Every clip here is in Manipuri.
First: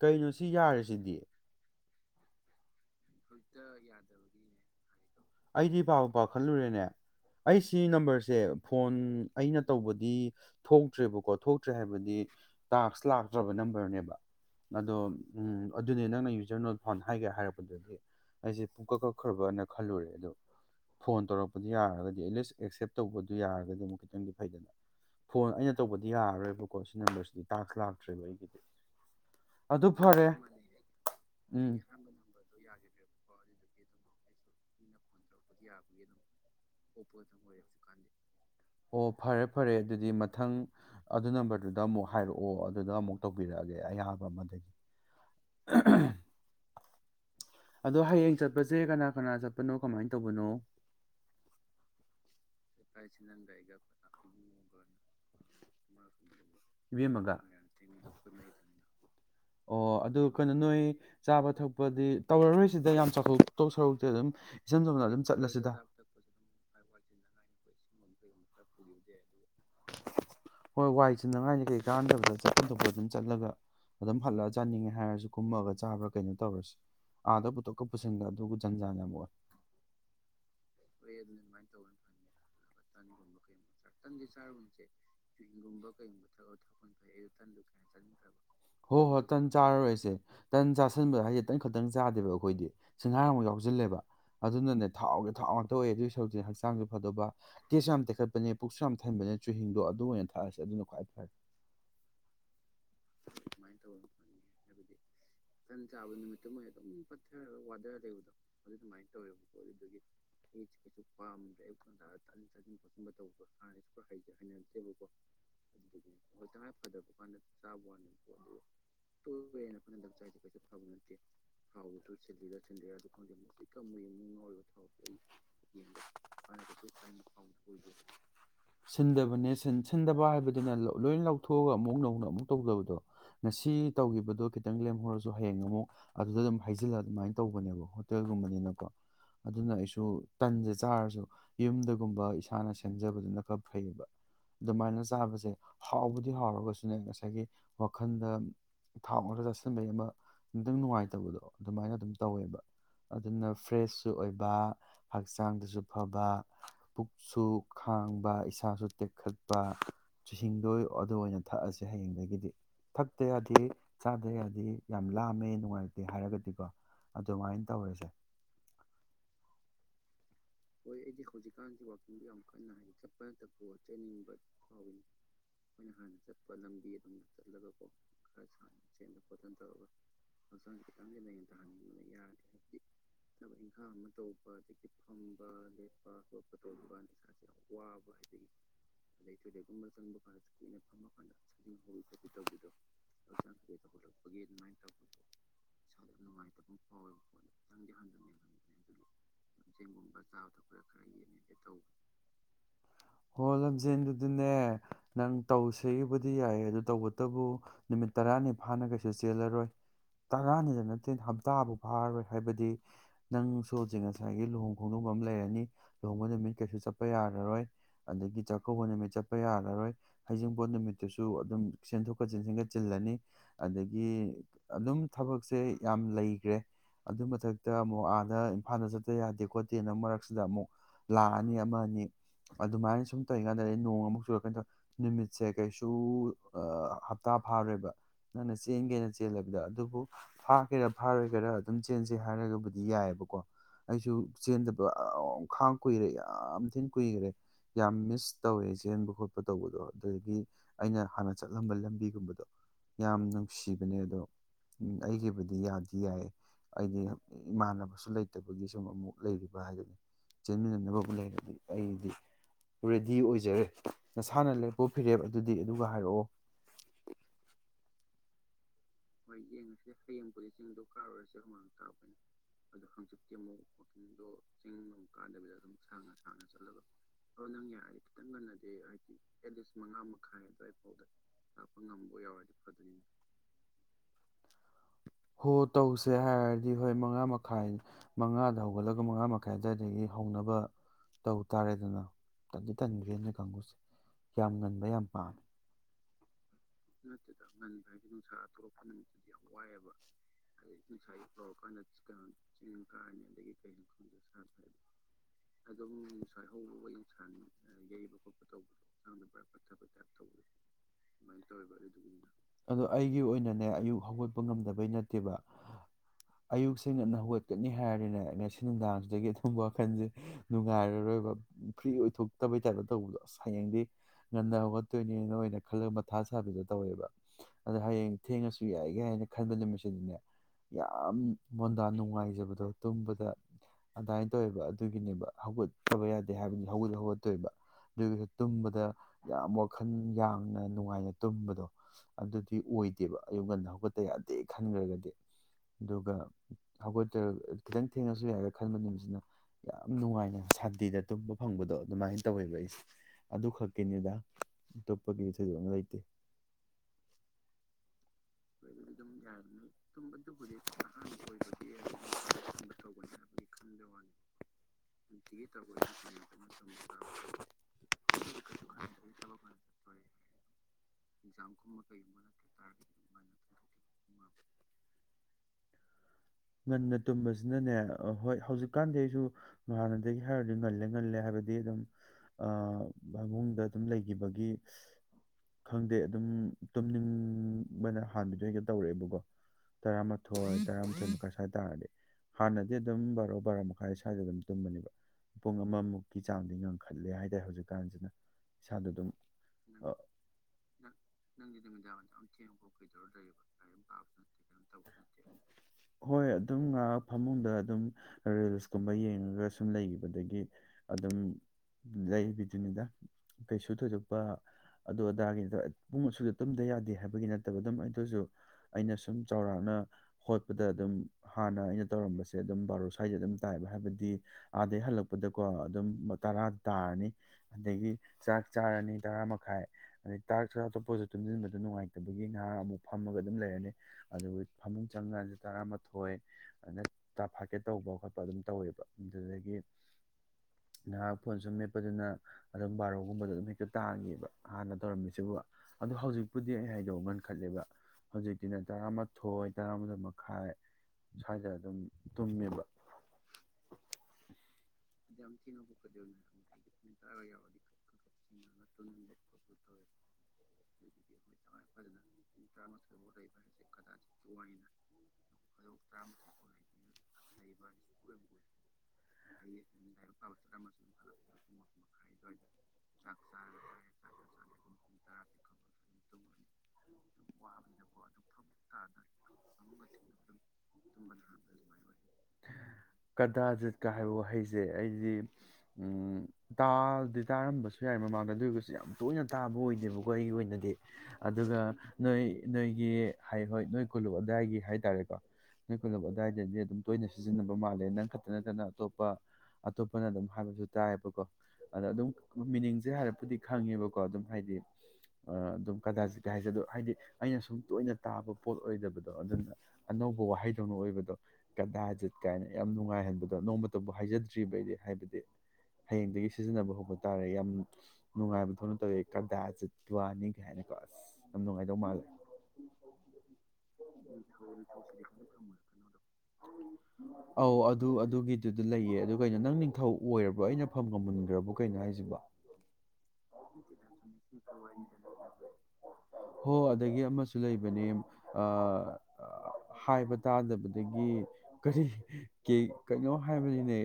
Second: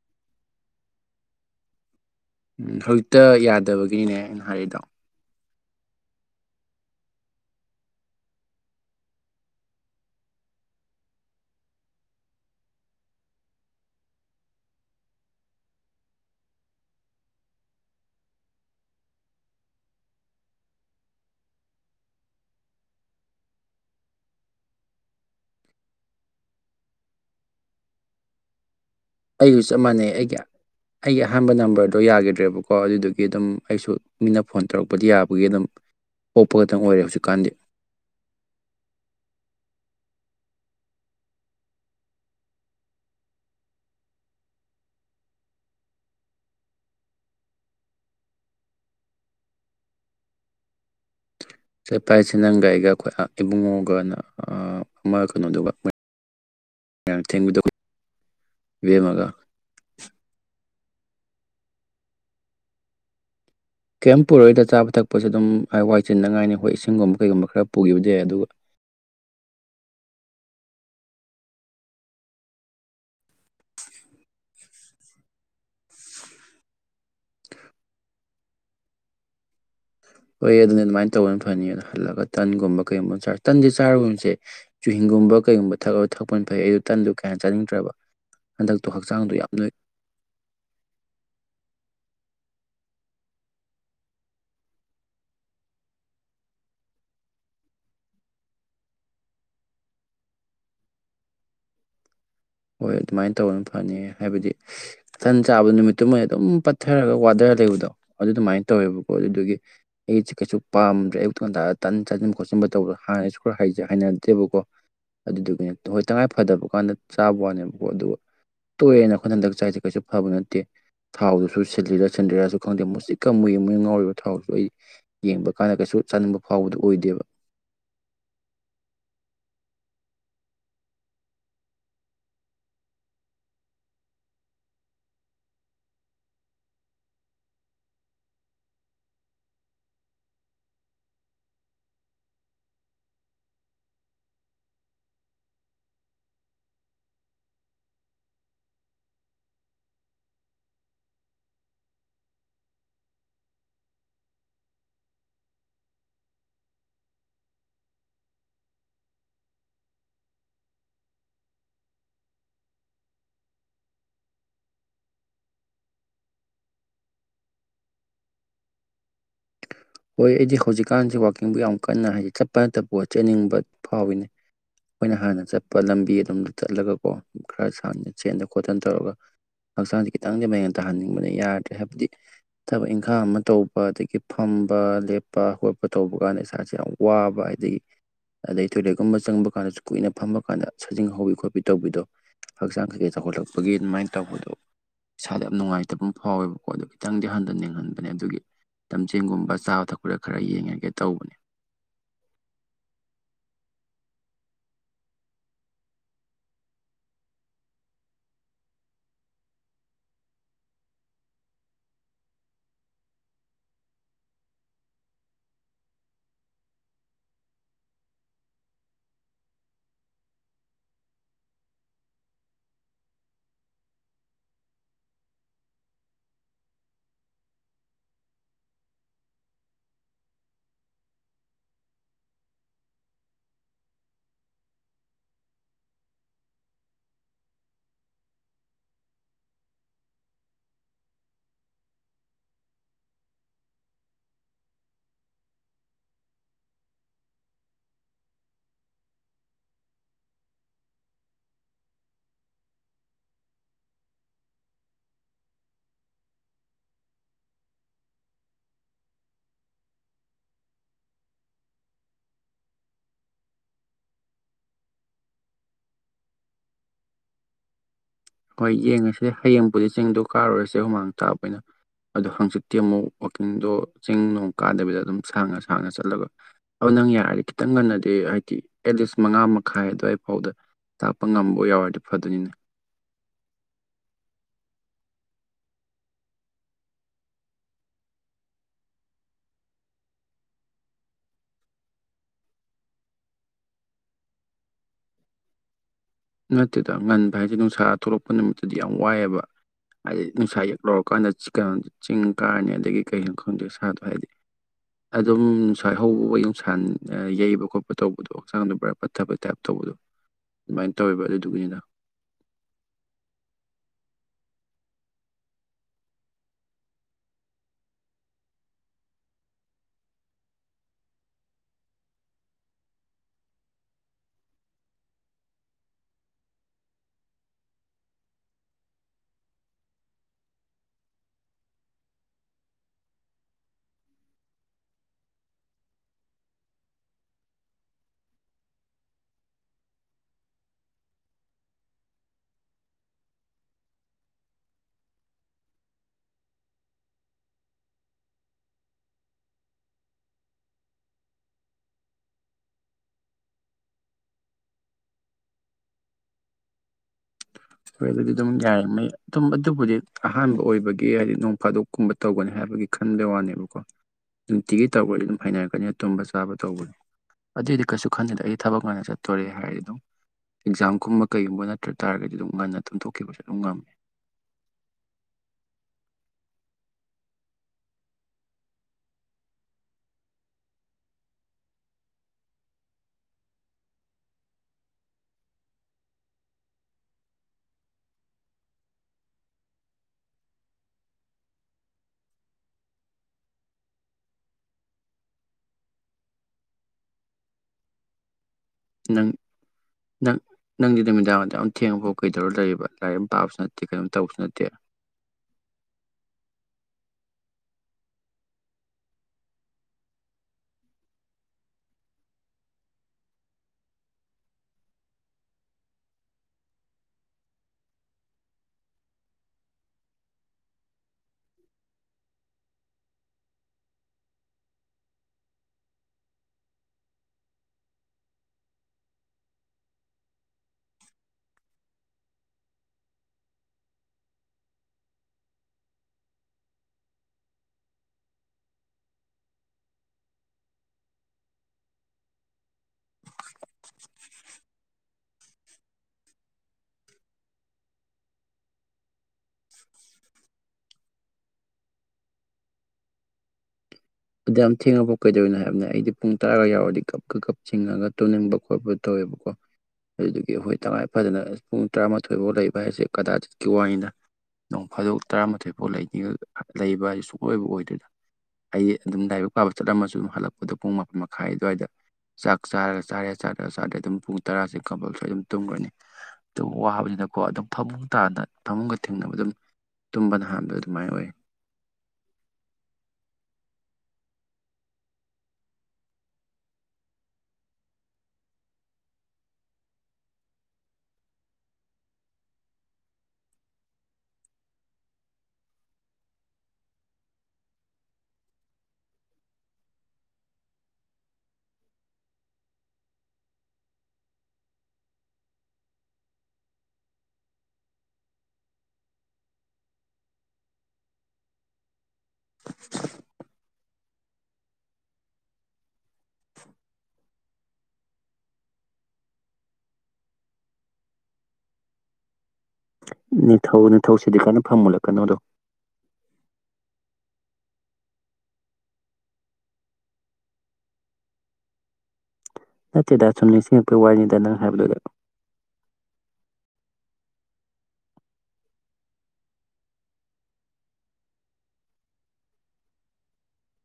ꯀꯩ ꯅꯅꯨꯡꯁꯤ ꯁꯤ ꯌꯥꯔꯦꯁꯤꯗꯤ ꯎꯝ ꯍ ꯇ ꯌꯥꯗꯕꯒꯤꯅꯦ ꯑꯩꯅ ꯍꯥꯏꯔꯛꯏꯗꯣ ꯑꯩꯗꯤ ꯄꯥꯕ ꯄꯥ ꯈꯜꯂꯨꯔꯦꯅꯦ ꯑꯩ ꯁꯤ ꯅꯝꯕꯔꯁꯦ ꯐꯣꯟ ꯑꯩꯅ ꯇꯧꯕꯗꯤ ꯊꯣꯛꯇ꯭ꯔꯦꯕꯀꯣ ꯊꯣꯛꯇ꯭ꯔꯦ ꯍꯥꯏꯕꯗꯤ ꯇꯥꯛꯁ ꯂꯥꯛꯇ꯭ꯔꯕ ꯅꯝꯕꯔꯅꯦꯕ ꯑꯗꯣ ꯑꯗꯨꯅꯦ ꯅꯪꯅ ꯌꯨꯖꯔ ꯅꯣꯠ ꯐꯣꯟ ꯍꯥꯏꯒꯦ ꯍꯥꯏꯔꯛꯄꯗꯨꯗꯤ ꯑꯩꯁꯦ ꯄꯨꯀꯛ ꯀꯛꯈ꯭ꯔꯕ꯭ꯔꯅ ꯈꯜꯂꯨꯔꯦ ꯑꯗꯣ ꯐꯣꯟ ꯇꯧꯔꯛꯄꯗꯨ ꯌꯥꯔꯒꯗꯤ ꯑꯦꯠꯂꯤꯁ ꯑꯦꯛꯁꯦꯞ ꯇꯧꯕꯗꯨ ꯌꯥꯔꯒꯗꯤ ꯑꯃꯨꯛ ꯈꯤꯇꯪꯗꯤ ꯐꯩꯗꯅ ꯐꯣꯟ ꯑꯩꯅ ꯇꯧꯕꯗꯤ ꯌꯥꯔꯔꯣꯏꯕꯀꯣ ꯁꯤ ꯅꯝꯕꯔꯁꯤꯗꯤ ꯇꯥꯛꯁ ꯂꯥꯛꯇ꯭ꯔꯦꯕ ꯑꯩꯒꯤꯗꯤ ꯑꯩꯁꯨ ꯆꯞ ꯑꯗꯨ ꯃꯥꯟꯅꯩ ꯐꯔꯦ ꯑꯩꯒꯤ ꯑꯩꯒꯤ ꯑꯍꯥꯟꯕ ꯎꯝ ꯅꯝꯕꯔꯗꯣ ꯌꯥꯈꯤꯗ꯭ꯔꯦꯕꯀꯣ ꯑꯗꯨꯗꯨꯒꯤ ꯑꯗꯨꯝ ꯑꯩꯁꯨ ꯃꯤꯅ ꯐꯣꯟ ꯇꯧꯔꯛꯄꯗꯤ ꯌꯥꯕ ꯑꯣ ꯐꯔꯦ ꯐꯔꯦ ꯑꯗꯨꯗꯤ ꯃꯊꯪ ꯑꯗꯨ ꯅꯝꯕꯔꯗꯨꯗ ꯑꯃꯨꯛ ꯍꯥꯏꯔꯛꯑꯣ ꯑꯗꯨꯗ ꯑꯃꯨꯛ ꯇꯧꯕꯤꯔꯛꯑꯒꯦ ꯑꯌꯥꯝꯕ ꯑꯃꯗꯒꯤ ꯑꯗꯣ ꯍꯌꯦꯡ ꯆꯠꯄꯁꯦ ꯀꯅꯥ ꯀꯅꯥ ꯆꯠꯄꯅꯣ ꯀꯃꯥꯏ ꯇꯧꯕꯅꯣ ꯆ ꯐꯥꯏꯁꯦ ꯑꯃ ꯀꯩꯅꯣꯗꯨꯒ ꯊꯦꯡꯕꯗ ꯏꯕꯦꯝꯃꯒ ꯑꯣ ꯑꯗꯨ ꯀꯩꯅꯣ ꯅꯣꯏ ꯆꯥꯕ ꯊꯛꯄꯗꯤ ꯇꯧꯔꯔꯣꯏꯁꯤꯗ ꯌꯥꯝ ꯆꯥꯎꯈꯧꯕ ꯀꯩꯝ ꯄꯨꯔꯛꯏꯗ ꯆꯥꯕ ꯊꯛꯄꯁꯨ ꯑꯗꯨꯝ ꯋꯥꯏ ꯆꯤꯗꯉꯥꯏꯅꯤ ꯍꯣꯏ ꯏꯁꯤꯡꯒꯨꯝꯕ ꯀꯩꯒꯨꯝꯕ ꯈꯔ ꯄꯨꯈꯤꯕꯁ ꯌꯥ ꯑꯗꯨꯒ ꯍꯣꯏ ꯋꯥꯏ ꯆꯅꯉꯥꯏꯅꯤ ꯀꯩ ꯀꯥꯟꯗꯕꯗ ꯆꯠꯄꯊꯄ ꯑꯗꯨꯝ ꯆꯠꯂꯒ ꯑꯗꯨꯝ ꯍꯠꯂꯛꯑ ꯆꯥꯅꯤꯡꯉꯦ ꯍꯥꯏꯔꯁꯨ ꯀꯨꯝꯃꯛꯑꯒ ꯆꯥꯕ꯭ꯔꯥ ꯀꯩꯅꯣ ꯇꯧꯔꯁꯤ ꯑꯗ ꯄꯨꯊ ꯀ ꯄꯨꯁꯤꯗ ꯖꯪꯖꯅꯕꯣ ꯍꯣꯏ ꯑꯗꯨꯅ ꯑꯗꯨꯃꯥꯏꯅ ꯇꯧꯕꯅ ꯐꯅꯤꯅ ꯍꯜꯂꯒ ꯇꯟꯒꯨꯝꯕ ꯀꯩꯒꯨꯝꯕ ꯆꯔ ꯇꯟꯁꯦ ꯆꯥꯔꯨꯁꯦ ꯆꯨꯍꯤꯤꯡꯒꯨꯝꯕ ꯆꯥꯅꯤꯡꯗ꯭ꯔꯕ ꯍꯟꯗꯛꯇꯣ ꯍꯣꯏ ꯍꯣꯏ ꯍꯛꯆꯥꯡꯗꯣ ꯇꯟ ꯌꯥꯝ ꯅꯣꯏ ꯆꯥꯔꯔꯣꯏꯁꯦ ꯇꯟ ꯆꯥꯥꯁꯟꯕꯗ ꯍꯥꯏꯐꯦꯠꯇꯪ ꯈꯈꯤꯇꯪ ꯆꯥꯗꯦꯕ ꯑꯩꯈꯣꯏꯗꯤ ꯁꯤꯡꯍꯔ ꯑꯃꯨꯛ ꯌꯥꯎꯁꯤꯜꯂꯦꯕ ꯑꯗꯨꯅꯅꯦ ꯊꯥꯎꯒꯤ ꯊꯥꯎ ꯉꯥꯛꯇ ꯑꯣꯏ ꯑꯗꯨꯒꯤ ꯁꯔꯨꯛꯇ ꯍꯛꯆꯥꯡꯁꯨ ꯐꯗꯕ ꯇꯦꯁꯁꯨ ꯌꯥꯝ ꯇꯦꯛꯈꯠꯄꯅꯦ ꯄꯨꯛꯁꯨ ꯌꯥꯝ ꯊꯩꯕꯅꯦ ꯆꯨꯍꯤꯤꯡꯗꯣ ꯑꯗꯨ ꯑꯣꯏꯅ ꯊꯥꯔꯁꯤ ꯑꯗꯨꯅ ꯈ꯭ꯋꯥꯏ ꯐꯔꯦ ꯍꯣꯏ ꯑꯗꯨꯃꯥꯏꯅ ꯇꯧꯕꯅ ꯐꯅꯤ ꯍꯥꯏꯕꯗꯤ ꯇꯟ ꯆꯥꯕ ꯅꯨꯃꯤꯠꯇꯨꯃꯩ ꯑꯗꯨꯝ ꯄꯠꯊꯔꯒ ꯋꯥꯗꯔ ꯂꯩꯕꯗꯣ ꯑꯗꯨ ꯑꯗꯨꯃꯥꯏꯅ ꯇꯧꯋꯦꯕꯀꯣ ꯑꯗꯨꯗꯨꯒꯤ ꯑꯩꯁꯤ ꯀꯩꯁꯨ ꯄꯥꯝꯗ꯭ꯔꯦ ꯑꯌꯨꯛꯛꯇꯪ ꯉꯟꯇꯥ ꯇꯟ ꯆꯥꯁꯤꯟ ꯈꯣꯠꯆꯤꯟꯕ ꯇꯧꯕꯗꯣ ꯍꯥꯟꯅ ꯈ ꯍꯥꯏꯅꯗꯦꯕꯀꯣ ꯑꯗꯨꯗꯨꯒꯤꯅ ꯍꯣꯏ ꯇꯉꯥꯏ ꯐꯗꯕ ꯀꯥꯟꯗ ꯆꯥꯕ ꯋꯥꯅꯦꯕꯀꯣ ꯑꯗꯨꯒ ꯇꯣꯛꯑꯦꯅ ꯑꯩꯈ ꯍꯟꯗꯛ ꯆꯥꯏꯁꯦ ꯀꯩꯁꯨ ꯐꯕꯅꯦ ꯈꯪꯗꯦ ꯃꯨꯁꯤꯛꯀ ꯃꯨꯏ ꯃꯨꯏ ꯉꯥꯎꯔꯤꯕ ꯊꯥꯎꯁꯨ ꯑꯩ ꯌꯦꯡꯕ ꯀꯥꯟꯗ ꯀꯩꯁꯨ ꯆꯥꯅꯤꯡꯕ ꯐꯥꯎꯕꯗꯨ ꯑꯣꯏꯗꯦꯕ ꯁꯤꯟꯗꯕꯅꯦ ꯁꯤꯟ ꯁꯤꯟꯗꯕ ꯍꯥꯏꯕꯗꯨꯅ ꯂꯣꯏꯅ ꯂꯧꯊꯣꯛꯑꯒ ꯑꯃꯨꯛ ꯅꯧꯅ ꯑꯃꯨꯛ ꯇꯧꯗꯕꯗꯣ ꯉꯁꯤ ꯇꯧꯈꯤꯕꯗꯣ ꯈꯤꯇꯪ ꯂꯦꯝꯍꯧ ꯁꯨ ꯍꯌꯦꯡ ꯑꯃꯨꯛ ꯑꯗꯨꯗ ꯑꯗꯨꯝ ꯍꯩꯖꯤꯜꯂ ꯑꯗꯨꯃꯥꯏꯅ ꯇꯧꯕꯅꯦꯕ ꯍꯣꯇꯦꯜꯒꯨꯝꯕꯅꯤꯅꯀꯣ ꯑꯗꯨꯅ ꯑꯩꯁꯨ ꯇꯟꯁꯦ ꯆꯥꯔꯁꯨ ꯌꯨꯝꯗꯒꯨꯝꯕ ꯏꯁꯥꯅ ꯁꯦꯝꯖꯕꯗꯨꯅ ꯈꯔ ꯐꯩꯌꯦꯕ ꯑꯗꯨꯃꯥꯏꯅ ꯆꯥꯕꯁꯦ ꯍꯥꯎꯕꯨꯗꯤ ꯍꯥꯎꯔꯒꯁꯨꯅꯦ ꯉꯁꯥꯏꯒꯤ ꯋꯥꯈꯜꯗ ꯊꯥꯎ ꯈꯛꯇ ꯆꯥꯁꯤꯟꯕꯩ ꯑꯃ ꯇꯪ ꯅꯨꯡꯉꯥꯏꯇꯕꯗꯣ ꯑꯗꯨꯃꯥꯏꯅ ꯑꯗꯨꯝ ꯇꯧꯋꯦꯕ ꯑꯗꯨꯅ ꯐ꯭ꯔꯦꯁꯁꯨ ꯑꯣꯏꯕ ꯍꯛꯆꯥꯡꯗꯁꯨ ꯐꯕ ꯄꯨꯛꯁꯨ ꯈꯥꯡꯕ ꯏꯁꯥꯁꯨ ꯇꯦꯛꯈꯠꯄ ꯆ ꯍꯤꯡꯗꯣꯏ ꯑꯗꯨ ꯑꯣꯏꯅ ꯊꯛꯑꯁꯦ ꯍꯌꯦꯡꯗꯒꯤꯗꯤ ꯊꯛꯇ ꯌꯥꯗꯦ ꯆꯥꯗ ꯌꯥꯗꯦ ꯌꯥꯝ ꯂꯥꯝꯃꯦ ꯅꯨꯡꯉꯥꯏꯇꯦ ꯍꯥꯏꯔꯒꯗꯤꯀꯣ ꯑꯗꯨꯃꯥꯏꯅ ꯇꯧꯔꯁꯦ ꯍꯣꯏ ꯑꯩꯗꯤ ꯍꯧꯖꯤꯛꯀꯥꯟꯁꯦ ꯋꯥꯛꯀꯤꯡꯕꯨ ꯌꯥꯝ ꯀꯟꯅ ꯍꯥꯏꯗꯤ ꯆꯠꯄ ꯅꯠꯇꯕ ꯆꯦꯟꯅꯤꯡꯕ ꯐꯥꯎꯏꯅꯦ ꯑꯩꯈꯣꯏꯅ ꯍꯥꯟꯅ ꯆꯠꯄ ꯂꯝꯕꯤ ꯑꯗꯨꯣꯝꯗ ꯆꯠꯂꯒꯀꯣ ꯈꯔ ꯁꯥꯡꯅ ꯆꯦꯟꯗ ꯈꯣꯠꯇꯅ ꯇꯧꯔꯒ ꯍꯛꯆꯥꯡꯁꯦ ꯈꯤꯇꯪꯗꯤ ꯃꯌꯥꯡ ꯇꯥꯍꯟꯅꯤꯡꯕꯅ ꯌꯥꯗ꯭ꯔꯦ ꯍꯥꯏꯕꯗꯤ ꯊꯕꯛ ꯏꯪꯈꯥꯡ ꯑꯃ ꯇꯧꯕ ꯑꯗꯒꯤ ꯐꯝꯕ ꯂꯦꯞꯄ ꯆꯠꯄ ꯈꯣꯠꯄ ꯇꯧꯕ ꯀꯥꯟꯗ ꯏꯁꯥꯁꯦ ꯌꯥꯝ ꯋꯥꯕ ꯑꯗꯒꯤ ꯑꯗꯩ ꯇꯣꯏꯂꯦꯠꯀꯨꯝꯕ ꯆꯪꯕ ꯀꯥꯟꯗꯁꯨ ꯀꯨꯏꯅ ꯐꯝꯕ ꯀꯥꯟꯗ ꯁꯥꯖꯤꯡ ꯍꯧꯕꯤ ꯈꯣꯠꯄꯤ ꯇꯧꯕꯤꯗꯣ ꯍꯛꯆꯥꯡ ꯀꯩꯀꯩ ꯆꯥꯎꯧꯈꯠꯂꯛꯄꯒꯤ ꯑꯗꯨꯃꯥꯏꯅ ꯇꯧꯕꯗꯣ ꯏꯁꯥꯗ ꯌꯥꯝ ꯅꯨꯡꯉꯥꯏꯇꯕ ꯑꯃ ꯐꯥꯎꯋꯦꯕꯀꯣ ꯑꯗꯨ ꯈꯤꯇꯪꯗꯤ ꯍꯟꯊ ꯅꯤꯡꯍꯟꯕꯅꯦ ꯑꯗꯨꯒꯤ ꯇꯝꯖꯤꯡꯒꯨꯝꯕ ꯆꯥꯕ ꯊꯛꯄ ꯈꯔ ꯈꯔ ꯌꯦꯡꯉꯒꯦ ꯇꯧꯕꯅꯤ꯫ ꯑꯗꯨꯅꯦ ꯅꯪ ꯇꯧꯁꯤꯕꯨꯗꯤ ꯌꯥꯏꯌꯦ ꯑꯗꯨ ꯇꯧꯒꯇꯕꯨ ꯅꯨꯃꯤꯠ ꯇꯔꯥꯅꯤ ꯐꯥꯅ ꯀꯩꯁꯨ ꯆꯦꯜꯂꯔꯣꯏ ꯇꯔꯥꯅꯤꯗ ꯅꯠꯇꯦ ꯍꯞꯇꯥꯕꯨ ꯐꯥꯔꯔꯣꯏ ꯍꯥꯏꯕꯗꯤ ꯅꯪꯖꯨ ꯖꯦ ꯉꯁꯥꯏꯒꯤ ꯂꯨꯍꯣꯡꯕ ꯈꯨꯡꯗꯣꯡꯕ ꯑꯃ ꯂꯩꯔꯅꯤ ꯂꯨꯍꯣꯡꯕ ꯅꯨꯃꯤꯠ ꯀꯩꯁꯨ ꯆꯠꯄ ꯌꯥꯔꯔꯣꯏ ꯑꯗꯒꯤ ꯆꯥꯛꯀꯧꯕ ꯅꯨꯃꯤꯠ ꯆꯠꯄ ꯌꯥꯔꯔꯣꯏ ꯍꯩꯖꯤꯡꯕꯣꯠ ꯅꯨꯃꯤꯠꯇꯨꯁꯨ ꯑꯗꯨꯝ ꯆꯦꯟꯊꯣꯛꯀ ꯆꯦꯟꯁꯤꯟꯒ ꯆꯤꯜꯂꯅꯤ ꯑꯗꯒꯤ ꯑꯗꯨꯝ ꯊꯕꯛꯁꯦ ꯌꯥꯝ ꯂꯩꯒ꯭ꯔꯦ ꯑꯗꯨ ꯃꯊꯛꯇ ꯑꯃꯨꯛ ꯑꯥꯗ ꯏꯝꯐꯥꯜꯗ ꯆꯠꯇ ꯌꯥꯗꯦ ꯈꯣꯠ ꯇꯦꯟ ꯑꯃ ꯃꯔꯛꯁꯤꯗ ꯑꯃꯨꯛ ꯂꯥꯛꯑꯅꯤ ꯑꯃ ꯑꯅꯤ ꯑꯗꯨꯃꯥꯏꯅ ꯁꯨꯝ ꯇꯧꯔꯤꯉꯩꯗ ꯅꯣꯡ ꯑꯃꯨꯛ ꯆꯨꯔꯛꯀꯅꯤ ꯑꯗꯣ ꯅꯨꯃꯤꯠꯁꯦ ꯀꯩꯁꯨ ꯍꯞꯇꯥ ꯐꯥꯔꯣꯏꯕ ꯅꯪꯅ ꯆꯦꯟꯒꯦꯅ ꯆꯦꯜꯂꯦꯕꯗ ꯑꯗꯨꯕꯨ ꯐꯥꯒꯦꯔꯥ ꯐꯥꯔꯣꯏꯒꯦꯔꯥ ꯑꯗꯨꯝ ꯆꯦꯟꯖꯦ ꯍꯥꯏꯔꯒꯕꯨꯗꯤ ꯌꯥꯏꯑꯕꯀꯣ ꯑꯩꯁꯨ ꯆꯦꯟꯗꯕ ꯑꯥ ꯈꯥꯡ ꯀꯨꯏꯔꯦ ꯌꯥꯝ ꯊꯤꯅ ꯀꯨꯏꯒꯔꯦ ꯌꯥꯝ ꯃꯤꯁ ꯇꯧꯋꯦ ꯆꯦꯟꯕ ꯈꯣꯠꯄ ꯇꯧꯕꯗꯣ ꯑꯗꯨꯗꯒꯤ ꯑꯩꯅ ꯍꯥꯟꯅ ꯆꯠꯂꯝꯕ ꯂꯝꯕꯤꯒꯨꯝꯕꯗꯣ ꯌꯥꯝ ꯅꯨꯡꯁꯤꯕꯅꯦ ꯑꯗꯣ ꯑꯩꯒꯤꯕꯨꯗꯤ ꯌꯥꯗꯤ ꯌꯥꯏꯌꯦ ꯑꯩꯗꯤ ꯏꯃꯥꯟꯅꯕꯁꯨ ꯂꯩꯇꯕꯒꯤ ꯁꯨꯝ ꯑꯃꯨꯛ ꯂꯩꯔꯤꯕ ꯍꯥꯏꯗꯨꯅꯤ ꯆꯦꯟꯃꯤꯟꯅꯅꯕꯕꯨ ꯂꯩꯔꯗꯤ ꯑꯩꯗꯤ ꯔꯦꯗꯤ ꯑꯣꯏꯖꯔꯦ ꯅꯁꯥꯅ ꯂꯦꯞꯄꯨ ꯐꯤꯔꯦꯞ ꯑꯗꯨꯗꯤ ꯑꯗꯨꯒ ꯍꯥꯏꯔꯛꯑꯣ꯫ ꯍꯣꯏ ꯌꯦꯡꯉꯁꯤ ꯍꯌꯦꯡꯕꯨꯗꯤ ꯆꯤꯡꯗꯣ ꯀꯥꯔꯨꯔꯁꯦ ꯍꯨꯃꯥꯡ ꯇꯥꯕ ꯑꯣꯏꯅ ꯑꯗꯣ ꯍꯪꯆꯤꯠꯇꯤ ꯑꯃꯨꯛ ꯋꯥꯛꯀꯤꯡꯗꯣ ꯆꯤꯡ ꯅꯨꯡ ꯀꯥꯗꯕꯤꯗ ꯑꯗꯨꯝ ꯁꯥꯡꯅ ꯁꯥꯡꯅ ꯆꯠꯂꯒ ꯑꯗꯣ ꯅꯪ ꯌꯥꯔꯗꯤ ꯈꯤꯇꯪ ꯉꯟꯅꯗꯤ ꯍꯥꯏꯗꯤ ꯑꯦꯠꯂꯤꯁ ꯃꯉꯥ ꯃꯈꯥꯏ ꯑꯗꯨꯋꯥꯏꯐꯥꯎꯗ ꯇꯥꯛꯄ ꯉꯝꯕ ꯌꯥꯎꯔꯗꯤ ꯐꯗꯣꯏꯅꯤꯅꯦ꯫ ꯍꯣ ꯇꯧꯁꯦ ꯍꯥꯏꯔꯗꯤ ꯍꯣꯏ ꯃꯉꯥ ꯃꯈꯥꯏ ꯃꯉꯥꯗ ꯍꯧꯒꯠꯂꯒ ꯃꯉꯥ ꯃꯈꯥꯏ ꯑꯗꯨꯋꯥꯏꯗꯒꯤ ꯍꯧꯅꯕ ꯇꯧ ꯇꯥꯔꯦꯗꯅ ꯇꯟꯗꯤ ꯇꯟꯒ꯭ꯔꯦ ꯅꯣꯏ ꯀꯥꯡꯕꯨꯁꯦ ꯌꯥꯝ ꯉꯟꯕ ꯌꯥꯝ ꯄꯥꯝꯃꯦ꯫ ꯅꯠꯇꯦꯗ ꯉꯟꯕ ꯍꯥꯏꯖꯦ ꯅꯨꯡꯁꯥ ꯊꯣꯛꯂꯛꯄ ꯅꯨꯃꯤꯠꯇꯨꯗꯤ ꯌꯥꯝ ꯋꯥꯏꯑꯦꯕ ꯍꯥꯏꯗꯤ ꯅꯨꯡꯁꯥ ꯌꯦꯛ ꯂꯧꯔꯀꯥꯟꯗ ꯀꯩꯅꯣ ꯆꯤꯡ ꯀꯥꯔꯅꯤ ꯑꯗꯒꯤ ꯀꯩꯅꯣ ꯈꯪꯗꯦ ꯏꯁꯥꯥꯗꯣ ꯍꯥꯏꯗꯤ ꯑꯗꯨꯝ ꯅꯨꯡꯁꯥ ꯍꯧꯕ ꯅꯨꯡꯁꯥ ꯌꯩꯕ ꯈꯣꯠꯄ ꯇꯧꯕꯗꯣ ꯍꯛꯆꯥꯡꯗꯣ ꯄꯨꯔ ꯄꯠꯊꯕꯩ ꯇꯥꯏꯞ ꯇꯧꯕꯗꯣ ꯑꯗꯨꯃꯥꯏꯅ ꯇꯧꯋꯦꯕ ꯑꯩ ꯑꯗꯣ ꯑꯩꯒꯤ ꯑꯣꯏꯅꯅꯦ ꯑꯌꯨꯛ ꯍꯧꯒꯠꯄ ꯉꯝꯗꯕ ꯕꯩ ꯅꯠꯇꯦꯕ ꯑꯌꯨꯛꯁꯦ ꯉꯟꯅ ꯍꯧꯒꯠꯀꯅꯤ ꯍꯥꯏꯔꯗꯤꯅꯦ ꯉꯁꯤ ꯅꯨꯡꯗꯥꯡꯖꯤꯗꯒꯤ ꯑꯗꯨꯝ ꯋꯥꯈꯜꯖꯦ ꯅꯨꯡꯉꯥꯏꯔꯔꯣꯏꯕ ꯐ꯭ꯔꯤ ꯑꯣꯏꯊꯣꯛꯇꯕꯩ ꯇꯥꯏꯞꯇ ꯇꯧꯕꯗꯣ ꯑꯁ ꯍꯌꯦꯡꯗꯤ ꯉꯟꯅ ꯍꯧꯒꯠꯇꯣꯏꯅꯦ ꯅꯣꯏꯅ ꯈꯜꯂꯒ ꯃꯊꯥ ꯁꯥꯕꯤꯗꯣ ꯇꯧꯋꯦꯕ ꯑꯗꯣ ꯍꯌꯦꯡ ꯊꯦꯡꯉꯁꯨ ꯌꯥꯏꯒꯥꯏꯅ ꯈꯟꯕ ꯅꯨꯃꯤꯠꯁꯤꯗꯅꯦ ꯌꯥꯝ ꯃꯣꯟꯗꯥ ꯅꯨꯡꯉꯥꯏꯖꯕꯗꯣ ꯇꯨꯝꯕꯗ ꯑꯗꯨꯃꯥꯏꯅ ꯇꯧꯋꯦꯕ ꯑꯗꯨꯒꯤꯅꯦꯕ ꯍꯧꯒꯠꯇꯕ ꯌꯥꯗꯦ ꯍꯥꯏꯕꯅꯤ ꯍꯧꯒꯠ ꯍꯧꯒꯠꯇꯣꯏꯕ ꯑꯗꯨꯒꯤꯁꯨ ꯇꯨꯝꯕꯗ ꯌꯥꯝ ꯋꯥꯈꯜ ꯌꯥꯡꯅ ꯅꯨꯡꯉꯥꯏꯅ ꯇꯨꯝꯕꯗꯣ ꯑꯗꯨꯗꯤ ꯑꯣꯏꯗꯦꯕ ꯑꯌꯨꯛ ꯉꯟꯗ ꯍꯧꯒꯠꯇ ꯌꯥꯗꯦ ꯈꯟꯒ꯭ꯔꯒꯗꯤ ꯑꯗꯨꯒ ꯍꯧꯒꯠꯇ ꯈꯤꯇꯪ ꯊꯦꯡꯉꯖꯨ ꯌꯥꯏꯅ ꯈꯟꯕ ꯅꯨꯃꯤꯠꯁꯤꯅ ꯌꯥꯝ ꯅꯨꯡꯉꯥꯏꯅ ꯁꯥꯟꯇꯤꯗ ꯇꯨꯝꯕ ꯐꯪꯕꯗꯣ ꯑꯗꯨꯃꯥꯏꯅ ꯇꯧꯋꯦꯕ ꯑꯩꯁꯦ ꯑꯗꯨ ꯈꯛꯀꯤꯅꯤꯗ ꯑꯇꯣꯞꯄꯒꯤ ꯂꯩꯇꯦ ꯍꯣꯏ ꯑꯗꯨꯗꯤ ꯑꯗꯨꯝ ꯌꯥꯔꯤꯉꯩ ꯑꯗꯨꯝ ꯇꯨꯝ ꯑꯗꯨꯕꯨꯗꯤ ꯑꯗꯨꯕꯨꯗꯤ ꯑꯍꯥꯟꯕ ꯑꯣꯏꯕꯒꯤ ꯑꯍꯥꯟꯕ ꯍꯥꯏꯗꯤ ꯅꯣꯡ ꯑꯣꯏꯕꯒꯤ ꯑꯗꯨꯝ ꯐꯥꯗꯣꯛꯀꯨꯝꯕ ꯇꯧꯒꯅꯤ ꯈꯔ ꯇꯧꯕꯅꯦ ꯍꯥꯏꯕꯒꯤ ꯇꯧꯕ ꯌꯥꯗꯦ ꯃꯇꯝ ꯈꯟꯕꯩ ꯋꯥꯅꯦꯕꯀꯣ ꯅꯨꯡꯇꯤꯒꯤ ꯇꯧꯒ꯭ꯔꯗꯤ ꯑꯗꯨꯝ ꯍꯩꯅꯔꯛꯀꯅꯤ ꯇꯨꯝꯕ ꯆꯥꯕ ꯇꯧꯕꯅꯦ ꯑꯗꯨꯏꯗꯤ ꯀꯩꯁꯨ ꯈꯟꯗꯦꯗ ꯑꯗꯨꯗꯤ ꯑꯩ ꯀꯩꯁꯨ ꯊꯕꯛ ꯉꯥꯟꯅ ꯀꯥꯏꯗꯦ ꯆꯠꯇꯣꯑꯦ ꯍꯥꯏꯗꯤ ꯑꯗꯨꯝ ꯑꯦꯛꯖꯥꯝꯒꯨꯝꯕ ꯀꯩꯒꯨꯝꯕ ꯅꯠꯇ꯭ꯔ ꯇꯥꯔꯒꯗꯤ ꯑꯗꯨꯝ ꯉꯟꯅ ꯇꯨꯝꯊꯣꯛ ꯈꯤꯕꯁꯨ ꯉꯝꯃꯦ꯫ ꯉꯟꯅ ꯇꯨꯝꯕꯁꯤꯅꯅꯦ ꯍꯣꯏ ꯍꯧꯖꯤꯛꯀꯥꯟꯗꯤ ꯑꯩꯖꯨ ꯍꯥꯟꯅꯗꯒꯤ ꯍꯥꯏꯔꯣꯗꯤ ꯉꯜꯂꯦ ꯉꯜꯂꯦ ꯍꯥꯏꯕꯗꯤ ꯑꯗꯨꯝ ꯑ ꯐꯃꯨꯡꯗ ꯑꯗꯨꯝ ꯂꯩꯒꯤꯕꯒꯤ ꯈꯪꯗꯦ ꯑꯗꯨꯝ ꯇꯨꯝꯅꯤꯡ ꯃꯣꯏꯅ ꯍꯥꯟꯕꯤꯗꯣ ꯍꯦꯛꯇ ꯇꯧꯔꯛꯑꯦꯕꯀꯣ ꯇꯔꯥꯃꯥꯊꯣꯏ ꯇꯔꯥꯃꯥꯊꯣꯏ ꯃꯈꯥꯏ ꯁ꯭ꯋꯥꯏ ꯇꯥꯔꯗꯤ ꯍꯥꯟꯅꯗꯤ ꯑꯗꯨꯝ ꯕꯥꯔꯣ ꯕꯥꯔꯣ ꯃꯈꯥꯏ ꯁ꯭ꯋꯥꯏꯗ ꯑꯗꯨꯝ ꯇꯨꯝꯕꯅꯦꯕ ꯄꯨꯡ ꯑꯃꯃꯨꯛꯀꯤ ꯆꯥꯡꯗꯤ ꯉꯟꯈꯠꯂꯦ ꯍꯥꯏꯇꯥꯔꯦ ꯍꯧꯖꯤꯛꯀꯥꯟꯖꯤꯅ꯫ ꯅꯪ ꯅꯪ ꯅꯪꯗꯤ ꯅꯨꯃꯤꯗꯥꯡ ꯑꯗꯨꯌꯥꯝ ꯊꯦꯡꯉꯐꯥꯎ ꯀꯩ ꯗꯧꯔ ꯂꯩꯔꯤꯕ ꯂꯥꯏꯔꯤꯛ ꯑꯝ ꯄꯥꯕꯁꯨ ꯅꯠꯇꯦ ꯀꯔꯤꯝ ꯇꯧꯕꯁꯨ ꯅꯠꯇꯦ꯫ ꯍꯣꯏ ꯑꯗꯨꯝ ꯉꯥꯏꯍꯥꯛ ꯐꯃꯨꯡꯗ ꯑꯗꯨꯝ ꯔꯤꯜꯁꯀꯨꯝꯕ ꯌꯦꯡꯉꯒ ꯁꯨꯝ ꯂꯩꯒꯤꯕꯗꯒꯤ ꯑꯗꯨꯝ ꯂꯩꯕꯤꯗꯨꯅꯤꯗ ꯀꯩꯁꯨ ꯊꯣꯏꯗꯣꯛꯄ ꯑꯗꯨ ꯑꯗꯥꯒꯤꯗ ꯄꯨꯡ ꯑꯁꯨꯗ ꯇꯨꯝꯗ ꯌꯥꯗꯦ ꯍꯥꯏꯕ ꯍꯥꯏꯕꯒꯤ ꯅꯠꯇꯕ ꯑꯗꯨꯝ ꯑꯗꯨꯏꯖꯨ ꯑꯩꯅ ꯁꯨꯝ ꯆꯥꯎꯔꯥꯛꯅ ꯍꯣꯠꯄꯗ ꯑꯗꯨꯝ ꯍꯥꯟꯅ ꯑꯩꯅ ꯇꯧꯔꯝꯕꯁꯦ ꯑꯗꯨꯝ ꯕꯥꯔꯣ ꯁ꯭ꯋꯥꯏꯗ ꯑꯗꯨꯝ ꯇꯥꯏꯕ ꯍꯥꯏꯕꯗꯤ ꯑꯥꯗꯩ ꯍꯜꯂꯛꯄꯗꯀꯣ ꯑꯗꯨꯝ ꯇꯔꯥ ꯇꯥꯔꯅꯤ ꯑꯗꯒꯤ ꯆꯥꯛ ꯆꯥꯔꯅꯤ ꯇꯔꯥ ꯃꯈꯥꯏ ꯇ ꯆꯥꯛꯆꯥ ꯇꯣꯛꯄꯖꯨ ꯇꯨꯝꯖꯤꯟꯕꯗꯣ ꯅꯨꯡꯉꯥꯏꯇꯦ꯫ ꯑꯗꯨꯗꯒꯤ ꯉꯍꯥꯛ ꯑꯃꯨꯛ ꯐꯝꯃꯒ ꯑꯗꯨꯝ ꯂꯩꯔꯅꯤ ꯑꯗꯨꯒ ꯐꯃꯨꯡ ꯆꯪꯀꯥꯟꯗ ꯇꯔꯥꯃꯥꯊꯣꯏ ꯑꯗꯨ ꯇꯥꯐꯥꯠꯀꯦ ꯇꯧꯕ ꯈꯣꯠꯄ ꯑꯗꯨꯝ ꯇꯧꯋꯦꯕ ꯑꯗꯨꯗꯒꯤ ꯉꯍꯥꯛ ꯐꯣꯟ ꯁꯨꯝ ꯃꯦꯠꯄꯗꯨꯅ ꯑꯗꯨꯝ ꯕꯥꯔꯣꯒꯨꯝꯕꯗ ꯑꯗꯨꯝ ꯍꯦꯛꯇ ꯇꯥꯒꯤꯕ ꯍꯥꯟꯅ ꯇꯧꯔꯝꯃꯤꯁꯤꯕꯨꯕ ꯑꯗꯣ ꯍꯧꯖꯤꯛꯄꯨꯗꯤ ꯑꯩ ꯍꯥꯏ ꯌꯧ ꯉꯟꯈꯠꯂꯦꯕ ꯍꯧꯖꯤꯛꯇꯤꯅ ꯇꯔꯥꯃꯥꯊꯣꯏ ꯇꯔꯥꯃꯊꯣꯏ ꯃꯈꯥꯏ ꯁ꯭ꯋꯥꯏꯗ ꯑꯗꯨꯝ ꯇꯨꯝꯃꯦꯕ꯫ ꯑꯗꯨꯌꯥꯝ ꯊꯦꯡꯉꯕꯥꯎ ꯀꯩꯗꯧꯔꯤꯅꯣ ꯍꯥꯏꯕꯅꯤ ꯑꯩꯗꯤ ꯄꯨꯡ ꯇꯔꯥꯋꯥꯏ ꯌꯥꯎꯔꯗꯤ ꯀꯞ ꯈꯞ ꯈꯞ ꯆꯤꯡꯉꯒ ꯇꯨꯅꯤꯡꯕ ꯈꯣꯠꯄ ꯇꯧꯋꯦꯕꯀꯣ ꯑꯗꯨꯗꯨꯒꯤ ꯑꯩꯈꯣꯏ ꯇꯉꯥꯏ ꯐꯗꯅ ꯄꯨꯡ ꯇꯔꯥꯃꯥꯊꯣꯏꯐꯥꯎ ꯂꯩꯕ ꯍꯥꯏꯖꯦ ꯀꯗꯥ ꯖꯤꯠꯀꯤ ꯋꯥꯅꯤꯗ ꯅꯣꯡ ꯐꯥꯗꯣꯛ ꯇꯔꯥꯃꯥꯊꯣꯏꯐꯥꯎ ꯂꯩ ꯂꯩꯕ ꯍꯥꯏꯖꯦ ꯁꯨꯛꯑꯣꯏꯕꯨ ꯑꯣꯏꯗꯦꯗ ꯑꯩ ꯑꯗꯨꯝ ꯂꯥꯏꯔꯤꯛ ꯄꯥꯕ ꯆꯠꯂꯝꯃꯁꯨ ꯑꯗꯨꯝ ꯍꯜꯂꯛꯄꯗ ꯄꯨꯡ ꯃꯥꯄꯟ ꯃꯈꯥꯏ ꯑꯗꯨꯋꯥꯏꯗ ꯆꯥꯛ ꯆꯥꯔꯒ ꯆꯥꯔꯦ ꯆꯥꯗꯒ ꯆꯥꯗꯔꯦ ꯑꯗꯨꯝ ꯄꯨꯡ ꯇꯔꯥꯁꯦ ꯀꯝꯄꯜꯁꯔꯤ ꯑꯗꯨꯝ ꯇꯨꯝꯒ꯭ꯔꯅꯤ꯫ ꯑꯗꯨ ꯋꯥꯕꯅꯤꯅꯀꯣ ꯑꯗꯨꯝ ꯐꯃꯨꯡ ꯇꯥꯕꯗ ꯐꯃꯨꯡꯒ ꯊꯦꯡꯅꯕꯗ ꯑꯗꯨꯝ ꯇꯨꯝꯕꯅ ꯍꯥꯟꯕꯗꯣ ꯑꯗꯨꯃꯥꯏꯅ ꯑꯣꯏ꯫ ꯀ ꯍꯥꯏꯕ ꯋꯥꯍꯩꯖꯦ ꯑꯩꯗꯤ ꯎꯝ ꯇꯥꯗꯤ ꯇꯥꯔꯝꯕꯖꯨ ꯌꯥꯏ ꯃꯃꯥꯡꯗ ꯑꯗꯨ ꯑꯣꯏꯔꯒꯖꯨ ꯌꯥꯝ ꯇꯣꯏꯅ ꯇꯥꯕ ꯑꯣꯏꯗꯦꯕꯀꯣ ꯑꯩꯒꯤ ꯑꯣꯏꯅꯗꯤ ꯑꯗꯨꯒ ꯅꯣꯏ ꯅꯣꯏꯒꯤ ꯍꯥꯏ ꯍꯣꯏ ꯅꯣꯏ ꯀꯣꯂꯨꯞ ꯑꯗꯥꯏꯒꯤ ꯍꯥꯏꯇꯥꯔꯦꯀꯣ ꯅꯣꯏ ꯀꯣꯂꯨꯞ ꯑꯗꯨꯋꯥꯏꯗꯗꯤ ꯑꯗꯨꯝ ꯇꯣꯏꯅ ꯁꯤꯖꯤꯟꯅꯕ ꯃꯥꯜꯂꯦ ꯅꯪ ꯈꯛꯇ ꯅꯠꯇꯅ ꯑꯇꯣꯞꯄ ꯑꯇꯣꯞꯄꯅ ꯑꯗꯨꯝ ꯍꯥꯏꯕꯖꯨ ꯇꯥꯏꯕꯀꯣ ꯑꯗ ꯑꯗꯨꯝ ꯃꯤꯅꯤꯡꯖꯦ ꯍꯥꯏꯔꯞꯄꯨꯗꯤ ꯈꯪꯉꯦꯕꯀꯣ ꯑꯗꯨꯝ ꯍꯥꯏꯗꯤ ꯑ ꯑꯗꯨꯝ ꯀꯗꯥꯖꯤꯠ ꯍꯥꯏꯖꯦ ꯑꯗꯣ ꯍꯥꯏꯗꯤ ꯑꯩꯅ ꯁꯨꯝ ꯇꯣꯏꯅ ꯇꯥꯕ ꯄꯣꯠ ꯑꯣꯏꯗꯕꯗꯣ ꯑꯗꯨꯅ ꯑꯅꯧꯕ ꯋꯥꯍꯩꯗꯧꯅ ꯑꯣꯏꯕꯗꯣ ꯀꯗꯥꯖꯤꯠ ꯀꯥꯏꯅ ꯌꯥꯝ ꯅꯨꯡꯉꯥꯏꯍꯟꯕꯗꯣ ꯅꯣꯡꯃꯇꯕꯨ ꯍꯥꯏꯖꯗ꯭ꯔꯤꯕ ꯑꯩꯗꯤ ꯍꯥꯏꯕꯗꯤ ꯍꯌꯦꯡꯗꯒꯤ ꯁꯤꯖꯤꯟꯅꯕ ꯍꯧꯕ ꯇꯥꯔꯦ ꯌꯥꯝ ꯅꯨꯡꯉꯥꯏꯕꯗꯧꯅ ꯇꯧꯋꯦ ꯀꯗꯥꯖꯤꯠꯀꯤ ꯋꯥꯅꯤ ꯒꯥꯏꯅꯀꯣ ꯑꯁ ꯌꯥꯝ ꯅꯨꯡꯉꯥꯏꯗꯧ ꯃꯥꯜꯂꯦ꯫ [unintelligible] ꯅꯤꯡꯊꯧ ꯅꯤꯡꯊꯧꯁꯤꯗꯤ ꯀꯟꯅ ꯐꯝ ꯃꯨꯜꯂꯛꯀꯅꯣꯗꯣ꯫ ꯑꯧ ꯑꯗꯨ ꯑꯗꯨꯒꯤꯗꯨꯗꯤ ꯂꯩꯌꯦ ꯑꯗꯨ ꯀꯩꯅꯣ ꯅꯪ ꯅꯤꯡꯊꯧ ꯑꯣꯏꯔꯕ꯭ꯔꯣ ꯑꯩꯅ ꯐꯝ ꯒ ꯃꯨꯟꯒ꯭ꯔꯕꯣ ꯀꯩꯅꯣ ꯍꯥꯏꯖꯤꯕꯣ꯫ ꯅꯠꯇꯦꯗ ꯁꯨꯝ ꯅꯤꯡꯁꯤꯡꯉꯛꯄꯩ ꯋꯥꯔꯤꯅꯤꯗ ꯅꯪ ꯍꯥꯏꯕꯗꯨꯗ ꯍꯣꯏ ꯑꯗꯒꯤ ꯑꯃꯁꯨ ꯂꯩꯕꯅꯤ ꯑ ꯍꯥꯏꯕ ꯇꯥꯗꯕꯗꯒꯤ ꯀꯔꯤ ꯀꯩꯅꯣ ꯍꯥꯏꯕꯅꯤꯅꯦ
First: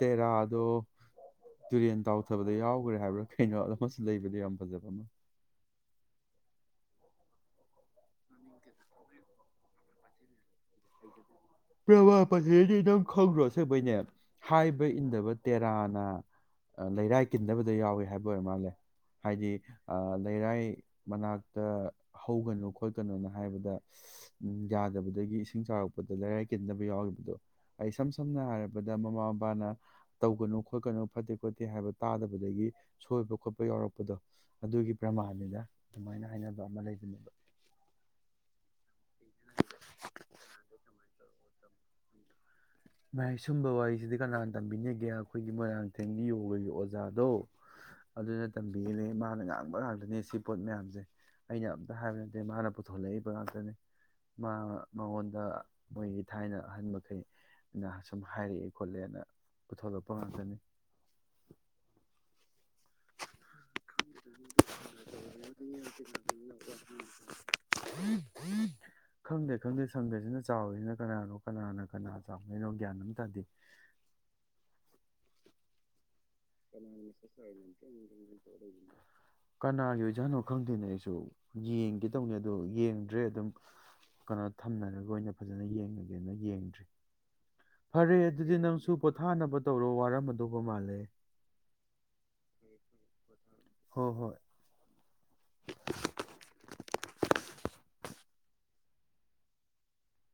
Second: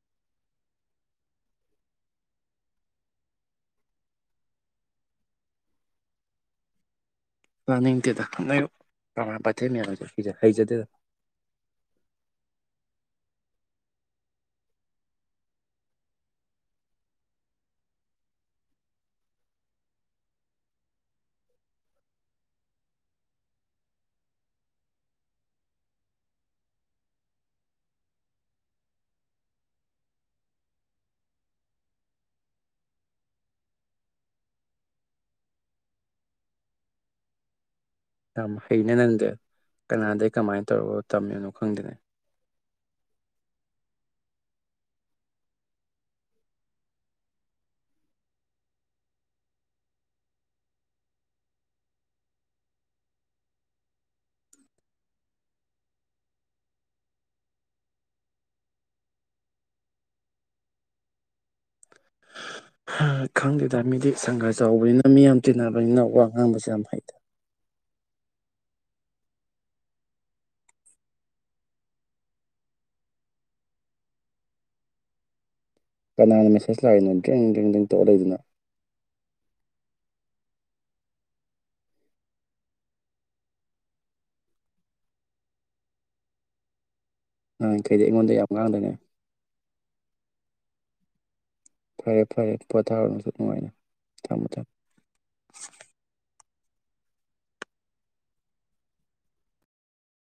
ꯇꯦꯔꯥꯗꯣ ꯇꯨꯔꯦꯟ ꯇꯥꯎꯊꯕꯗ ꯌꯥꯎꯈ꯭ꯔꯦ ꯍꯥꯏꯕ꯭ꯔꯥ ꯀꯩꯅꯣꯗ ꯑꯃꯁꯨ ꯂꯩꯕꯅꯤ ꯌꯥꯝ ꯐꯖꯕ ꯑꯃ ꯇꯥꯅꯤꯡꯗꯦꯗ ꯈꯪꯅꯔꯣ ꯄ꯭ꯔꯃꯥꯟ ꯄꯥꯟꯊꯩ ꯃꯌꯥꯝ ꯍꯩꯖꯗꯦꯗ ꯄ꯭ꯔꯃꯥꯟ ꯄꯥꯟꯊꯩ ꯍꯥꯏꯁꯤ ꯅꯪ ꯈꯪꯗ꯭ꯔꯣ ꯑꯁꯦꯡꯕꯩꯅꯦ ꯍꯥꯏꯕ ꯏꯟꯗꯕ ꯇꯦꯔꯥꯅ ꯂꯩꯔꯥꯏ ꯀꯤꯟꯗꯕꯗ ꯌꯥꯎꯏꯤ ꯍꯥꯏꯕ ꯑꯣꯏꯔ ꯃꯥꯜꯂꯦ ꯍꯥꯏꯗꯤ ꯂꯩꯔꯥꯏ ꯃꯅꯥꯛꯇ ꯍꯧꯒꯅꯨ ꯈꯣꯠꯀꯅꯣꯅ ꯍꯥꯏꯕꯗ ꯌꯥꯗꯕꯗꯒꯤ ꯏꯁꯤꯡ ꯆꯥꯎꯔꯛꯄꯗ ꯂꯩꯔꯥꯏ ꯀꯤꯟꯕꯗ ꯌꯥꯎꯔꯤꯕꯗꯣ ꯑꯩ ꯏꯁꯝ ꯁꯝꯅ ꯍꯥꯏꯔꯕꯗ ꯃꯃꯥ ꯃꯄꯥꯅ ꯇꯧꯒꯅꯨ ꯈꯣꯠꯀꯅꯨ ꯐꯠꯇꯦ ꯈꯣꯠꯇꯦ ꯍꯥꯏꯕ ꯇꯥꯗꯕꯗꯒꯤ ꯁꯣꯏꯕ ꯈꯣꯠꯄ ꯌꯥꯎꯔꯛꯄꯗꯣ ꯑꯗꯨꯒꯤ ꯄ꯭ꯔꯃꯥꯟꯅꯤꯅ ꯑꯗꯨꯃꯥꯏꯅ ꯍꯥꯏꯅꯕ ꯑꯃ ꯂꯩꯕꯅꯦꯕ ꯌꯥꯝ ꯍꯩꯅ ꯅꯪꯗꯦ ꯀꯅꯥꯗꯒꯤꯩ ꯀꯃꯥꯏꯅ ꯇꯧꯔꯣ ꯇꯝꯃꯤꯅꯣ ꯈꯪꯗꯦꯅꯦ ꯚꯥꯏ ꯁꯨꯝꯕ ꯋꯥꯔꯤꯁꯤꯗꯤ ꯀꯅꯥꯅ ꯇꯝꯕꯤꯅꯤꯒꯦ ꯑꯩꯈꯣꯏꯒꯤ ꯃꯣꯏꯔꯥꯡꯊꯦꯝꯒꯤ ꯌꯣꯒꯒꯤ ꯑꯣꯖꯥꯗꯣ ꯑꯗꯨꯅ ꯇꯝꯕꯤꯔꯤꯅꯦ ꯃꯥꯅ ꯉꯥꯡꯕ ꯉꯥꯛꯇꯅꯦ ꯁꯤ ꯄꯣꯠ ꯃꯌꯥꯝꯁꯦ ꯑꯩꯅ ꯑꯝꯇ ꯍꯥꯏꯕ ꯅꯠꯇꯦ ꯃꯥꯅ ꯄꯨꯊꯣꯂꯛꯏꯕ ꯉꯥꯛꯇꯅꯦ ꯃꯥ ꯃꯉꯣꯟꯗ ꯃꯣꯏꯒꯤ ꯊꯥꯏꯅ ꯑꯍꯟ ꯃꯈꯩ ꯁꯨꯝ ꯍꯥꯏꯔꯛꯑꯦ ꯈꯣꯠꯂꯦꯅ ꯄꯨꯊꯣꯔꯛꯄ ꯉꯥꯛꯇꯅꯤ ꯈꯪꯗꯦ ꯃꯤꯗꯤ ꯁꯪꯒ ꯆꯥꯎꯕꯅꯤꯅ ꯃꯤꯌꯥꯝ ꯇꯤꯟꯅꯕꯅꯤꯅ ꯋꯥ ꯉꯥꯡꯕꯁꯨ ꯌꯥꯝ ꯍꯩꯗ ꯈꯪꯗꯦ ꯈꯪꯗꯦ ꯁꯪꯒꯁꯤꯅ ꯆꯥꯎꯔꯤꯁꯤꯅ ꯀꯅꯥꯅꯣ ꯀꯅꯥꯅ ꯀꯅꯥ ꯆꯥꯎꯅꯩꯅꯣ ꯒ꯭ꯌꯥꯟ ꯑꯃꯝ ꯇꯥꯗꯦ ꯀꯅꯥꯅ ꯃꯦꯁꯦꯖ ꯂꯥꯛꯏꯅꯣ ꯗ꯭ꯔꯦꯡ ꯗ꯭ꯔꯦꯡ ꯗ꯭ꯔꯦꯡ ꯇꯧꯔꯥ ꯂꯩꯗꯨꯅ ꯀꯅꯥꯒꯤ ꯑꯣꯏꯖꯥꯅꯣ ꯈꯪꯗꯦꯅꯦ ꯑꯩꯁꯨ ꯌꯦꯡꯒꯦ ꯇꯧꯅꯤ ꯑꯗꯣ ꯌꯦꯡꯗ꯭ꯔꯦ ꯑꯗꯨꯝ ꯀꯩꯅꯣ ꯊꯝꯅꯔꯒ ꯑꯣꯏꯅ ꯐꯖꯅ ꯌꯦꯡꯒꯦꯅ ꯌꯦꯡꯗ꯭ꯔꯤ ꯅꯍꯥꯟꯈꯩꯗꯤ ꯐꯔꯦ ꯑꯩꯉꯣꯟꯗ ꯌꯥꯝ ꯑꯗꯨꯗꯤ ꯅꯪꯁꯨ ꯉꯥꯡꯗꯅꯦ ꯄꯣꯊꯥꯅꯕ ꯇꯧꯔꯣ ꯋꯥꯔꯝꯃꯗꯧꯕ ꯃꯥꯜꯂꯦ [inaudible] ꯐꯔꯦ ꯐꯔꯦ ꯄꯣꯊꯔꯣ ꯅꯪꯁꯨ ꯅꯨꯡꯉꯥꯏꯅ ꯍꯣꯏ ꯍꯣꯏ ꯊꯝꯃꯣ ꯊꯝꯃꯣ